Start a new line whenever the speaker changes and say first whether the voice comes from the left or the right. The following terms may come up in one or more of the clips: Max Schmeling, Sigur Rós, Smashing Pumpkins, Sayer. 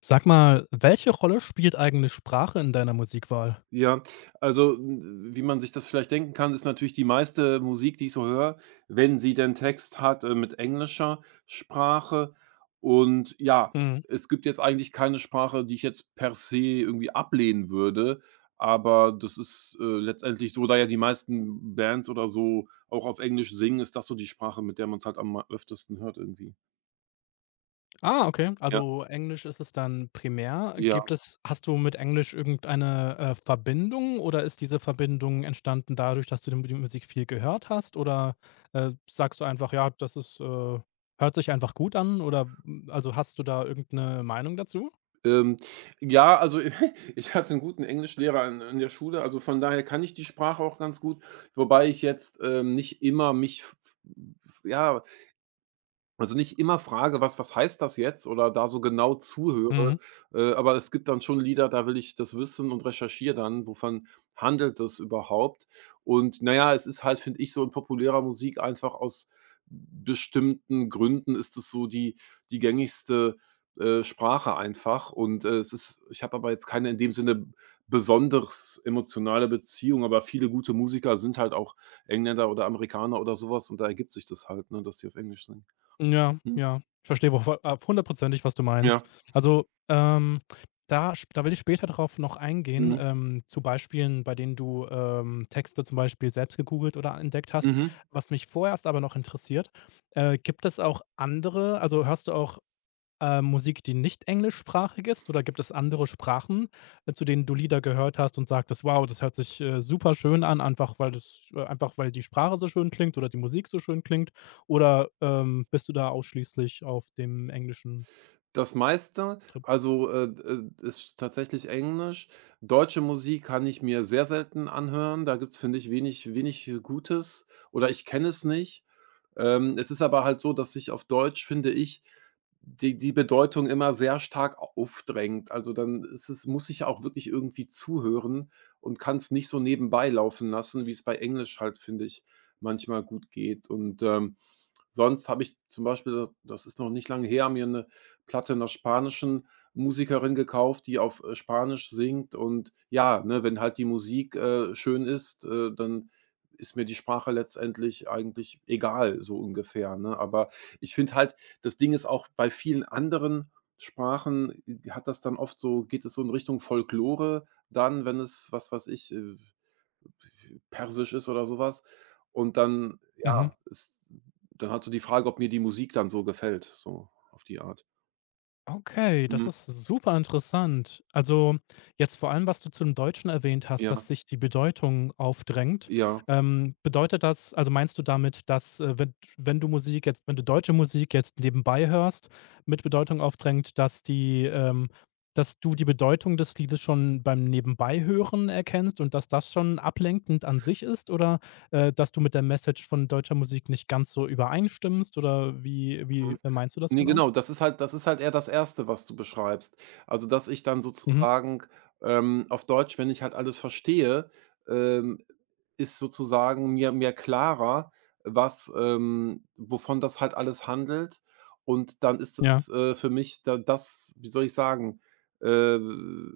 left: Sag mal, welche Rolle spielt eigentlich Sprache in deiner Musikwahl?
right: Ja, also, n wie man sich das vielleicht denken kann, ist natürlich die meiste Musik, die ich so höre, wenn sie denn Text hat, mit englischer Sprache. Und ja,
left: Mhm.
right: es gibt jetzt eigentlich keine Sprache, die ich jetzt per se irgendwie ablehnen würde, aber das ist, letztendlich so, da ja die meisten Bands oder so auch auf Englisch singen, ist das so die Sprache, mit der man es halt am öftesten hört irgendwie.
left: Ah, okay.
right: Ja.
left: Also Englisch ist es dann primär.
right: Ja.
left: Gibt es hast du mit Englisch irgendeine, Verbindung oder ist diese Verbindung entstanden dadurch, dass du die die Musik viel gehört hast? Oder, sagst du einfach: „Ja, das ist, hört sich einfach gut an“, oder, also, hast du da irgendeine Meinung dazu?
right: Ähm, ja, also, ich hatte einen guten Englischlehrer in der Schule, also von daher kann ich die Sprache auch ganz gut, wobei ich jetzt, nicht immer mich f f ja, also, nicht immer frage: „Was heißt das jetzt?“ oder da so genau zuhöre,
left: Mhm.
right: aber es gibt dann schon Lieder, da will ich das wissen und recherchiere dann, wovon handelt es überhaupt? Und naja, es ist halt, finde ich, so in populärer Musik einfach aus bestimmten Gründen ist es so die gängigste, Sprache einfach und, es ist ich habe aber jetzt keine in dem Sinne besonders emotionale Beziehung, aber viele gute Musiker sind halt auch Engländer oder Amerikaner oder sowas und da ergibt sich das halt, ne, dass die auf Englisch singen.
left: Ja,
right: Mhm.
left: ja. Ich verstehe wo voll ab hundertprozentig, was du meinst.
right: Ja.
left: Also, da sp da will ich später darauf noch eingehen,
right: Mhm.
left: zu Beispielen, bei denen du, Texte zum Beispiel selbst gegoogelt oder entdeckt hast.
right: Mhm.
left: Was mich vorerst aber noch interessiert, gibt es auch andere also, hörst du auch, Musik, die nicht englischsprachig ist oder gibt es andere Sprachen, zu denen du Lieder gehört hast und sagtest: „Wow, das hört sich, super schön an“, einfach weil das einfach weil die Sprache so schön klingt oder die Musik so schön klingt? Oder, bist du da ausschließlich auf dem englischen
right: Das meiste,
left: Trip?
right: also, ist tatsächlich Englisch. Deutsche Musik kann ich mir sehr selten anhören. Da gibt's, finde ich, wenig Gutes oder ich kenne es nicht. Es ist aber halt so, dass sich auf Deutsch, finde ich, die Bedeutung immer sehr stark aufdrängt. Also, dann ist es muss ich auch wirklich irgendwie zuhören und kann es nicht so nebenbei laufen lassen, wie es bei Englisch halt, finde ich, manchmal gut geht. Und, sonst habe ich zum Beispiel, das ist noch nicht lange her, mir eine Platte einer spanischen Musikerin gekauft, die auf, Spanisch singt und ja, ne, wenn halt die Musik, schön ist, dann ist mir die Sprache letztendlich eigentlich egal, so ungefähr, ne? Aber ich finde halt, das Ding ist auch bei vielen anderen Sprachen hat das dann oft so geht es so in Richtung Folklore dann, wenn es, was weiß ich, Persisch ist oder sowas. Und dann,
left: Mhm.
right: ja, ist dann halt so die Frage, ob mir die Musik dann so gefällt, so auf die Art.
left: Okay, das
right: Mhm.
left: ist super interessant. Also jetzt vor allem, was du zum Deutschen erwähnt hast, dass
right: Ja,
left: sich die Bedeutung aufdrängt.
right: ja.
left: Bedeutet das, also meinst du damit, dass wenn du Musik jetzt, wenn du deutsche Musik jetzt nebenbei hörst, mit Bedeutung aufdrängt, dass die, dass du die Bedeutung des Liedes schon beim Nebenbeihören erkennst und dass das schon ablenkend an sich ist oder dass du mit der Message von deutscher Musik nicht ganz so übereinstimmst oder wie
right: Mhm.
left: meinst du das
right: Ne,
left: genau?
right: genau, das ist halt eher das Erste, was du beschreibst. Also, dass ich dann
left: Mhm.
right: sozusagen, auf Deutsch, wenn ich halt alles verstehe, ähm, ist sozusagen mir klarer, was, wovon das halt alles handelt. Und dann ist
left: Ja.
right: das, für mich da das wie soll ich sagen, äh,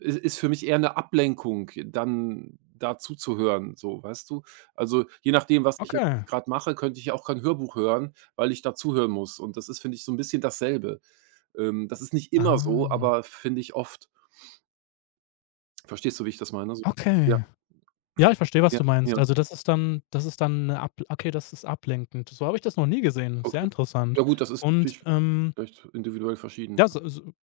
right: is ist für mich eher 'ne Ablenkung, dann da zuzuhören, so, weißt du? Also, je nachdem, was ich
left: Okay.
right: jetzt grad mache, könnte ich ja auch kein Hörbuch hören, weil ich da zuhören muss. Und das ist, finde ich, so ein bisschen dasselbe. Das ist nicht immer so,
left: Ah,
right: aber finde ich oft. Verstehst du, wie ich das meine so? Ja,
left: okay. Ja, ich verstehe, was
right: ja,
left: du
right: ja,
left: meinst. Also, das ist dann 'ne ab okay, das ist ablenkend. So habe ich das noch nie gesehen. Sehr
right: okay. Ja
left: interessant.
right: gut, das ist
left: Und,
right: natürlich vielleicht individuell verschieden.
left: ja, so.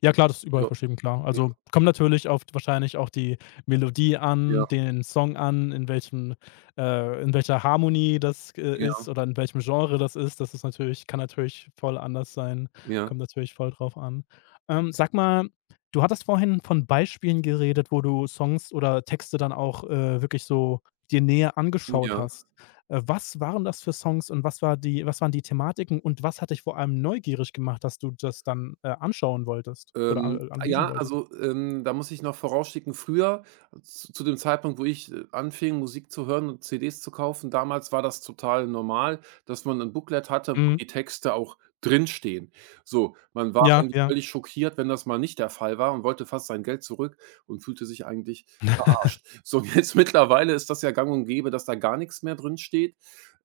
left: Ja klar, das ist überall
right: Ja,
left: verschieden, klar.
right: ja,
left: Also, kommt natürlich auf wahrscheinlich auch die Melodie an,
right: ja,
left: den Song an, in welchem in welcher Harmonie das,
right: ja,
left: ist oder in welchem Genre das ist. Das ist natürlich kann natürlich voll anders sein.
right: ja,
left: Kommt natürlich voll drauf an. Sag mal, du hattest vorhin von Beispielen geredet, wo du Songs oder Texte dann auch, wirklich so dir näher angeschaut
right: ja.
left: hast. Was waren das für Songs und was war die was waren die Thematiken und was hat dich vor allem neugierig gemacht, dass du das dann, anschauen wolltest oder a anlesen
right: Ja,
left: wolltest?
right: also, da muss ich noch vorausschicken, früher, z zu dem Zeitpunkt, wo ich, anfing, Musik zu hören und CDs zu kaufen, damals war das total normal, dass man ein Booklet hatte, wo
left: Mhm.
right: die Texte auch drinstehen. So, man war
left: Ja,
right: eigentlich
left: ja.
right: völlig schockiert, wenn das mal nicht der Fall war und wollte fast sein Geld zurück und fühlte sich eigentlich verarscht. So, und jetzt mittlerweile ist das ja gang und gäbe, dass da gar nichts mehr drinsteht,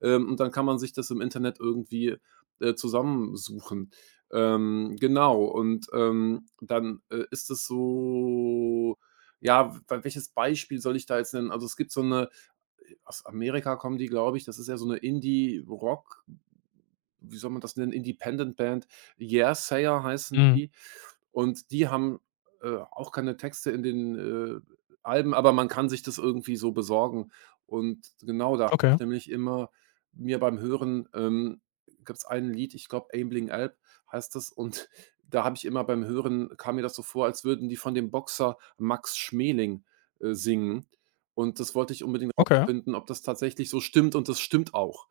right: und dann kann man sich das im Internet irgendwie, zusammensuchen. Genau, und, dann, ist es so ja, w welches Beispiel soll ich da jetzt nennen? Also, es gibt so eine aus Amerika kommen die, glaube ich, das ist ja so eine Indie-Rock wie soll man das nennen, Independent-Band, Sayer heißen
left: Mhm.
right: die. Und die haben, auch keine Texte in den, Alben, aber man kann sich das irgendwie so besorgen. Und genau, da habe ich
left: Okay,
right: nämlich immer mir beim Hören, gab es ein Lied, ich glaube „Aimling Alp“ heißt das, und da habe ich immer beim Hören kam mir das so vor, als würden die von dem Boxer Max Schmeling, singen. Und das wollte ich unbedingt
left: okay.
right: rausfinden, ob das tatsächlich so stimmt und das stimmt auch.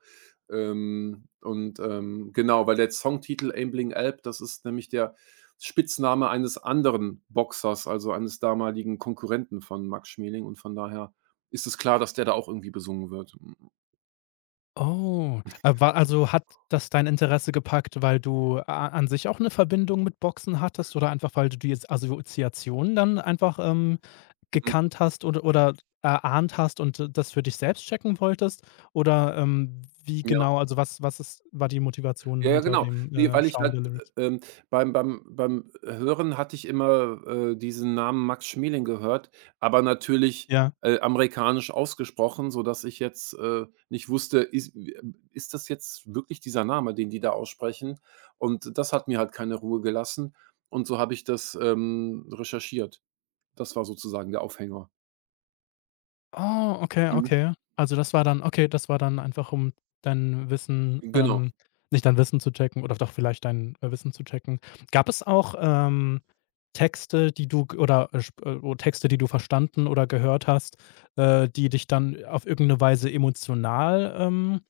right: Und, genau, weil der Songtitel „Aimling Alp“, das ist nämlich der Spitzname eines anderen Boxers, also eines damaligen Konkurrenten von Max Schmeling und von daher ist es klar, dass der da auch irgendwie besungen wird.
left: Oh, war also, hat das dein Interesse gepackt, weil du a an sich auch 'ne Verbindung mit Boxen hattest oder einfach, weil du die jetzt Assoziation dann einfach,
right: Mhm,
left: gekannt hast oder erahnt hast und d das für dich selbst checken wolltest? Oder, wie
right: ja.
left: genau also, was ist war die Motivation
right: Ja, ja,
left: hinter
right: genau.
left: dem,
right: Ne, weil ich
left: Schauen
right: halt,
left: der Lyrics?
right: äh, ähm, beim Hören hatte ich immer, diesen Namen Max Schmeling gehört, aber natürlich,
left: Ja.
right: amerikanisch ausgesprochen, sodass ich jetzt, nicht wusste, ist ist das jetzt wirklich dieser Name, den die da aussprechen? Und das hat mir halt keine Ruhe gelassen und so habe ich das, recherchiert. Das war sozusagen der Aufhänger.
left: Oh, okay,
right: Mhm.
left: okay. Also, das war dann okay, das war dann einfach, um dein Wissen,
right: Genau.
left: nicht dein Wissen zu checken oder doch vielleicht dein, Wissen zu checken. Gab es auch, Texte, die du g oder, sp o Texte, die du verstanden oder gehört hast, die dich dann auf irgendeine Weise emotional, ähm,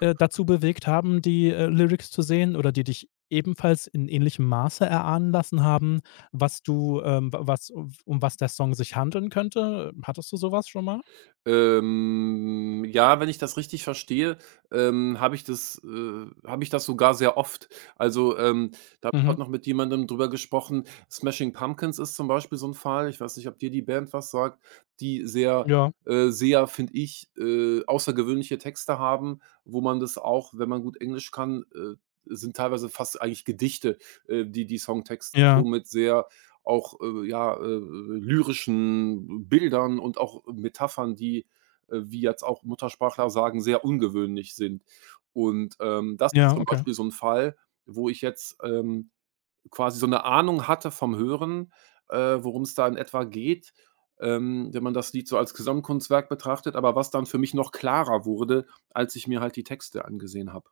left: äh, dazu bewegt haben, die, Lyrics zu sehen oder die dich ebenfalls in ähnlichem Maße erahnen lassen haben, was du, wa was um was der Song sich handeln könnte? Hattest du sowas schon mal?
right: Ja, wenn ich das richtig verstehe, habe ich das sogar sehr oft. Also, da habe ich
left: Mhm.
right: heute noch mit jemandem drüber gesprochen. Smashing Pumpkins ist zum Beispiel so ein Fall. Ich weiß nicht, ob dir die Band was sagt, die sehr
left: Ja,
right: sehr, finde ich, außergewöhnliche Texte haben, wo man das auch, wenn man gut Englisch kann sind teilweise fast eigentlich Gedichte, die Songtexte
left: ja,
right: somit sehr auch, lyrischen Bildern und auch Metaphern, die, wie jetzt auch Muttersprachler sagen, sehr ungewöhnlich sind. Und, das ist
left: ja,
right: zum
left: okay,
right: Beispiel so ein Fall, wo ich jetzt, quasi so eine Ahnung hatte vom Hören, worum es da in etwa geht, wenn man das Lied so als Gesamtkunstwerk betrachtet, aber was dann für mich noch klarer wurde, als ich mir halt die Texte angesehen habe.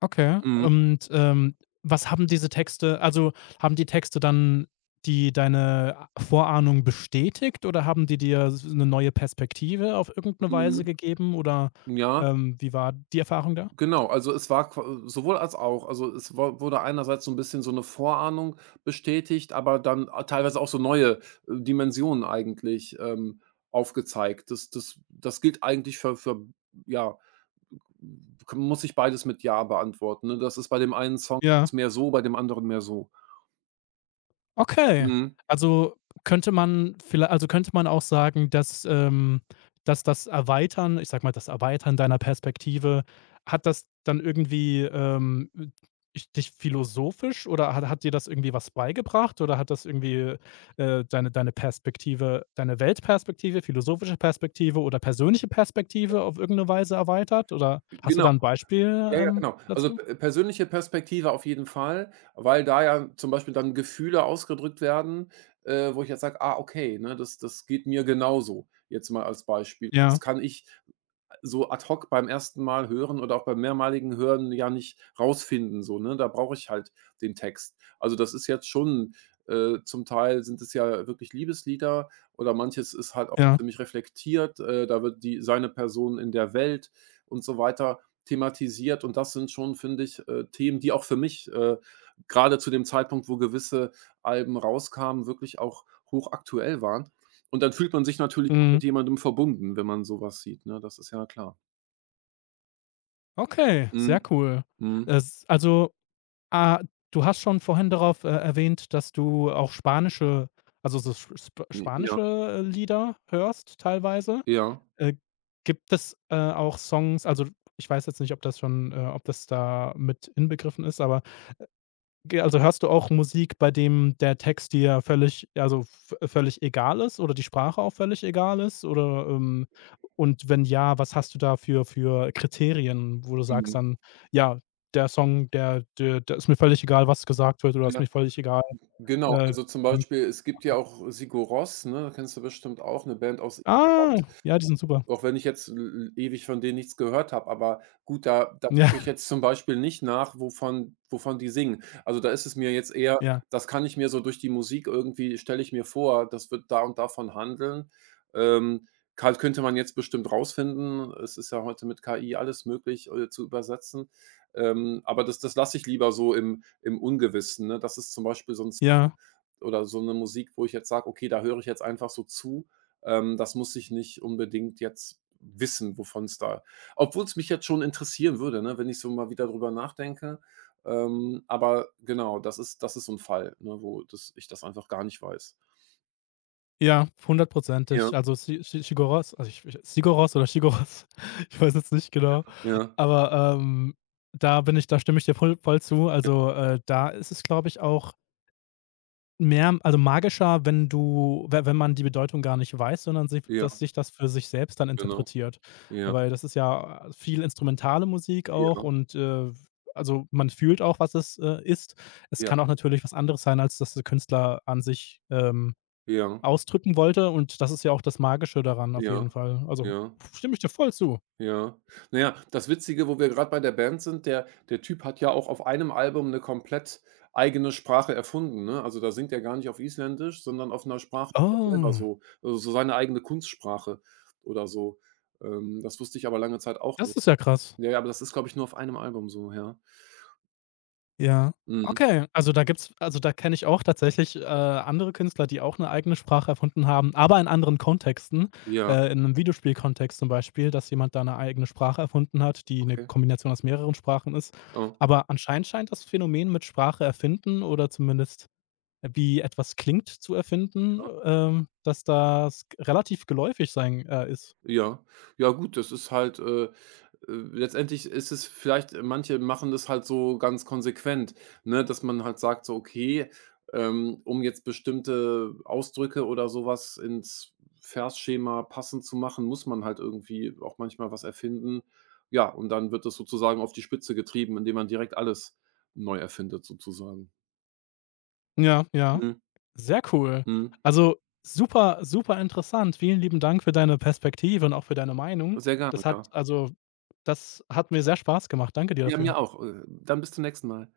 left: okay.
right: Mhm,
left: Und, was haben diese Texte also, haben die Texte dann die deine Vorahnung bestätigt oder haben die dir s 'ne neue Perspektive auf irgendeine
right: mhm.
left: Weise gegeben oder,
right: Ja.
left: wie war die Erfahrung da?
right: Genau, also es war qua sowohl als auch. Also, es wo wurde einerseits so ein bisschen so eine Vorahnung bestätigt, aber dann a teilweise auch so neue, Dimensionen eigentlich, aufgezeigt. Das gilt eigentlich für ja, k muss ich beides mit „ja“ beantworten, ne? Das ist bei dem einen Song
left: Ja.
right: mehr so, bei dem anderen mehr so.
left: Okay.
right: Mhm.
left: Also, könnte man vielleicht, also, könnte man auch sagen, dass, dass das Erweitern ich sag mal, das Erweitern deiner Perspektive, hat das dann irgendwie, dich philosophisch oder hat dir das irgendwie was beigebracht oder hat das irgendwie, deine Perspektive deine Weltperspektive, philosophische Perspektive oder persönliche Perspektive auf irgendeine Weise erweitert? Oder hast du
right: Genau.
left: da ein Beispiel,
right: Ja, ja, genau. Also,
left: dazu?
right: p persönliche Perspektive auf jeden Fall, weil da ja zum Beispiel dann Gefühle ausgedrückt werden, wo ich jetzt sage: „Ah, okay, ne, das geht mir genauso.“ Jetzt mal als Beispiel. Das
left: Ja,
right: kann ich so ad hoc beim ersten Mal hören oder auch beim mehrmaligen Hören ja nicht rausfinden, so, ne? Da brauche ich halt den Text. Also, das ist jetzt schon zum Teil sind es ja wirklich Liebeslieder oder manches ist halt auch
left: ja.
right: ziemlich reflektiert. Da wird die seine Person in der Welt und so weiter thematisiert und das sind schon, finde ich, Themen, die auch für mich, grade zu dem Zeitpunkt, wo gewisse Alben rauskamen, wirklich auch hochaktuell waren. Und dann fühlt man sich natürlich
left: Mhm.
right: mit jemandem verbunden, wenn man sowas sieht, ne? Das ist ja klar.
left: Okay,
right: Mhm,
left: sehr cool.
right: mhm.
left: Es also. Ah, du hast schon vorhin darauf, erwähnt, dass du auch spanische also so sp sp
right: Ja,
left: spanische, Lieder hörst teilweise.
right: ja.
left: Äh, gibt es, auch Songs also, ich weiß jetzt nicht, ob das schon ob das da mit inbegriffen ist, aber Ge also hörst du auch Musik, bei dem der Text dir völlig also v völlig egal ist oder die Sprache auch völlig egal ist? Oder, und wenn ja, was hast du da für Kriterien, wo du sagst
right: Mhm.
left: dann: „Ja, der Song, der da ist mir völlig egal, was gesagt wird, oder ist
right: Ja,
left: mir völlig egal,
right: genau.
left: äh,
right: Also, zum Beispiel, es gibt ja auch Sigur Rós, ne? Kennst du bestimmt auch, eine Band aus
left: Ah, ja, die sind super.
right: auch wenn ich jetzt e ewig von denen nichts gehört habe, aber gut, da
left: Ja,
right: gucke ich jetzt zum Beispiel nicht nach, wovon die singen. Also, da ist es mir jetzt eher
left: ja,
right: das kann ich mir so durch die Musik irgendwie stelle ich mir vor, das wird da und davon handeln. Ähm, ka könnte man jetzt bestimmt rausfinden. Es ist ja heute mit KI alles möglich, zu übersetzen. Aber das lasse ich lieber so im Ungewissen, ne? Das ist zum Beispiel so 'n Song
left: ja.
right: oder so eine Musik, wo ich jetzt sage: „Okay, da höre ich jetzt einfach so zu, das muss ich nicht unbedingt jetzt wissen, wovon es da obwohl es mich jetzt schon interessieren würde, ne, wenn ich so mal wieder drüber nachdenke. Aber genau, das ist so ein Fall, ne, wo das ich das einfach gar nicht weiß.
left: Ja,
right: Ja,
left: hundertprozentig. Also, Si Si Sigoros also, ich Sigoros oder Shigoros, ich weiß jetzt nicht
right: ja,
left: genau,
right: ja,
left: aber, da bin ich da stimme ich dir voll zu.
right: ja,
left: Also, da ist es, glaube ich, auch mehr also, magischer, wenn du we wenn man die Bedeutung gar nicht weiß, sondern sich
right: ja,
left: dass sich das für sich selbst dann
right: genau.
left: interpretiert.
right: Ja,
left: Weil das ist ja viel instrumentale Musik
right: ja,
left: auch und, also, man fühlt auch, was es, ist. Es
right: ja,
left: kann auch natürlich was anderes sein, als dass der Künstler an sich,
right: ja,
left: ausdrücken wollte und das ist ja auch das Magische daran auf
right: ja,
left: jeden Fall. Also,
right: ja.
left: stimme ich dir voll zu.
right: Ja. Naja, das Witzige, wo wir gerade bei der Band sind, der Typ hat ja auch auf einem Album eine komplett eigene Sprache erfunden, ne? Also, da singt er gar nicht auf Isländisch, sondern auf einer Sprache, die er selber
left: Oh.
right: so also, so seine eigene Kunstsprache oder so. Das wusste ich aber lange Zeit auch
left: Das
right: nicht.
left: ist ja krass.
right: Ja, ja, aber das ist, glaube ich, nur auf einem Album so, ja.
left: Ja.
right: Mhm.
left: Okay, also da gibt's also da kenne ich auch tatsächlich, andere Künstler, die auch 'ne eigene Sprache erfunden haben, aber in anderen Kontexten,
right: Ja,
left: in 'nem Videospielkontext zum Beispiel, dass jemand da 'ne eigene Sprache erfunden hat, die 'ne
right: okay.
left: Kombination aus mehreren Sprachen ist.
right: Oh.
left: Aber anscheinend scheint das Phänomen mit Sprache erfinden oder zumindest wie etwas klingt, zu erfinden, dass das relativ geläufig sein, ist.
right: Ja. Ja gut, das ist halt, letztendlich ist es vielleicht manche machen das halt so ganz konsequent, ne, dass man halt sagt so: „Okay, um jetzt bestimmte Ausdrücke oder sowas ins Versschema passend zu machen, muss man halt irgendwie auch manchmal was erfinden.“ Ja, und dann wird das sozusagen auf die Spitze getrieben, indem man direkt alles neu erfindet sozusagen.
left: Ja, ja.
right: Mhm.
left: Sehr cool.
right: Mhm.
left: Also, super, super interessant. Vielen lieben Dank für deine Perspektive und auch für deine Meinung.
right: Sehr gerne,
left: Das hat
right: ja.
left: also das hat mir sehr Spaß gemacht. Danke dir
right: Ja, mir
left: dafür.
right: auch. Dann bis zum nächsten Mal.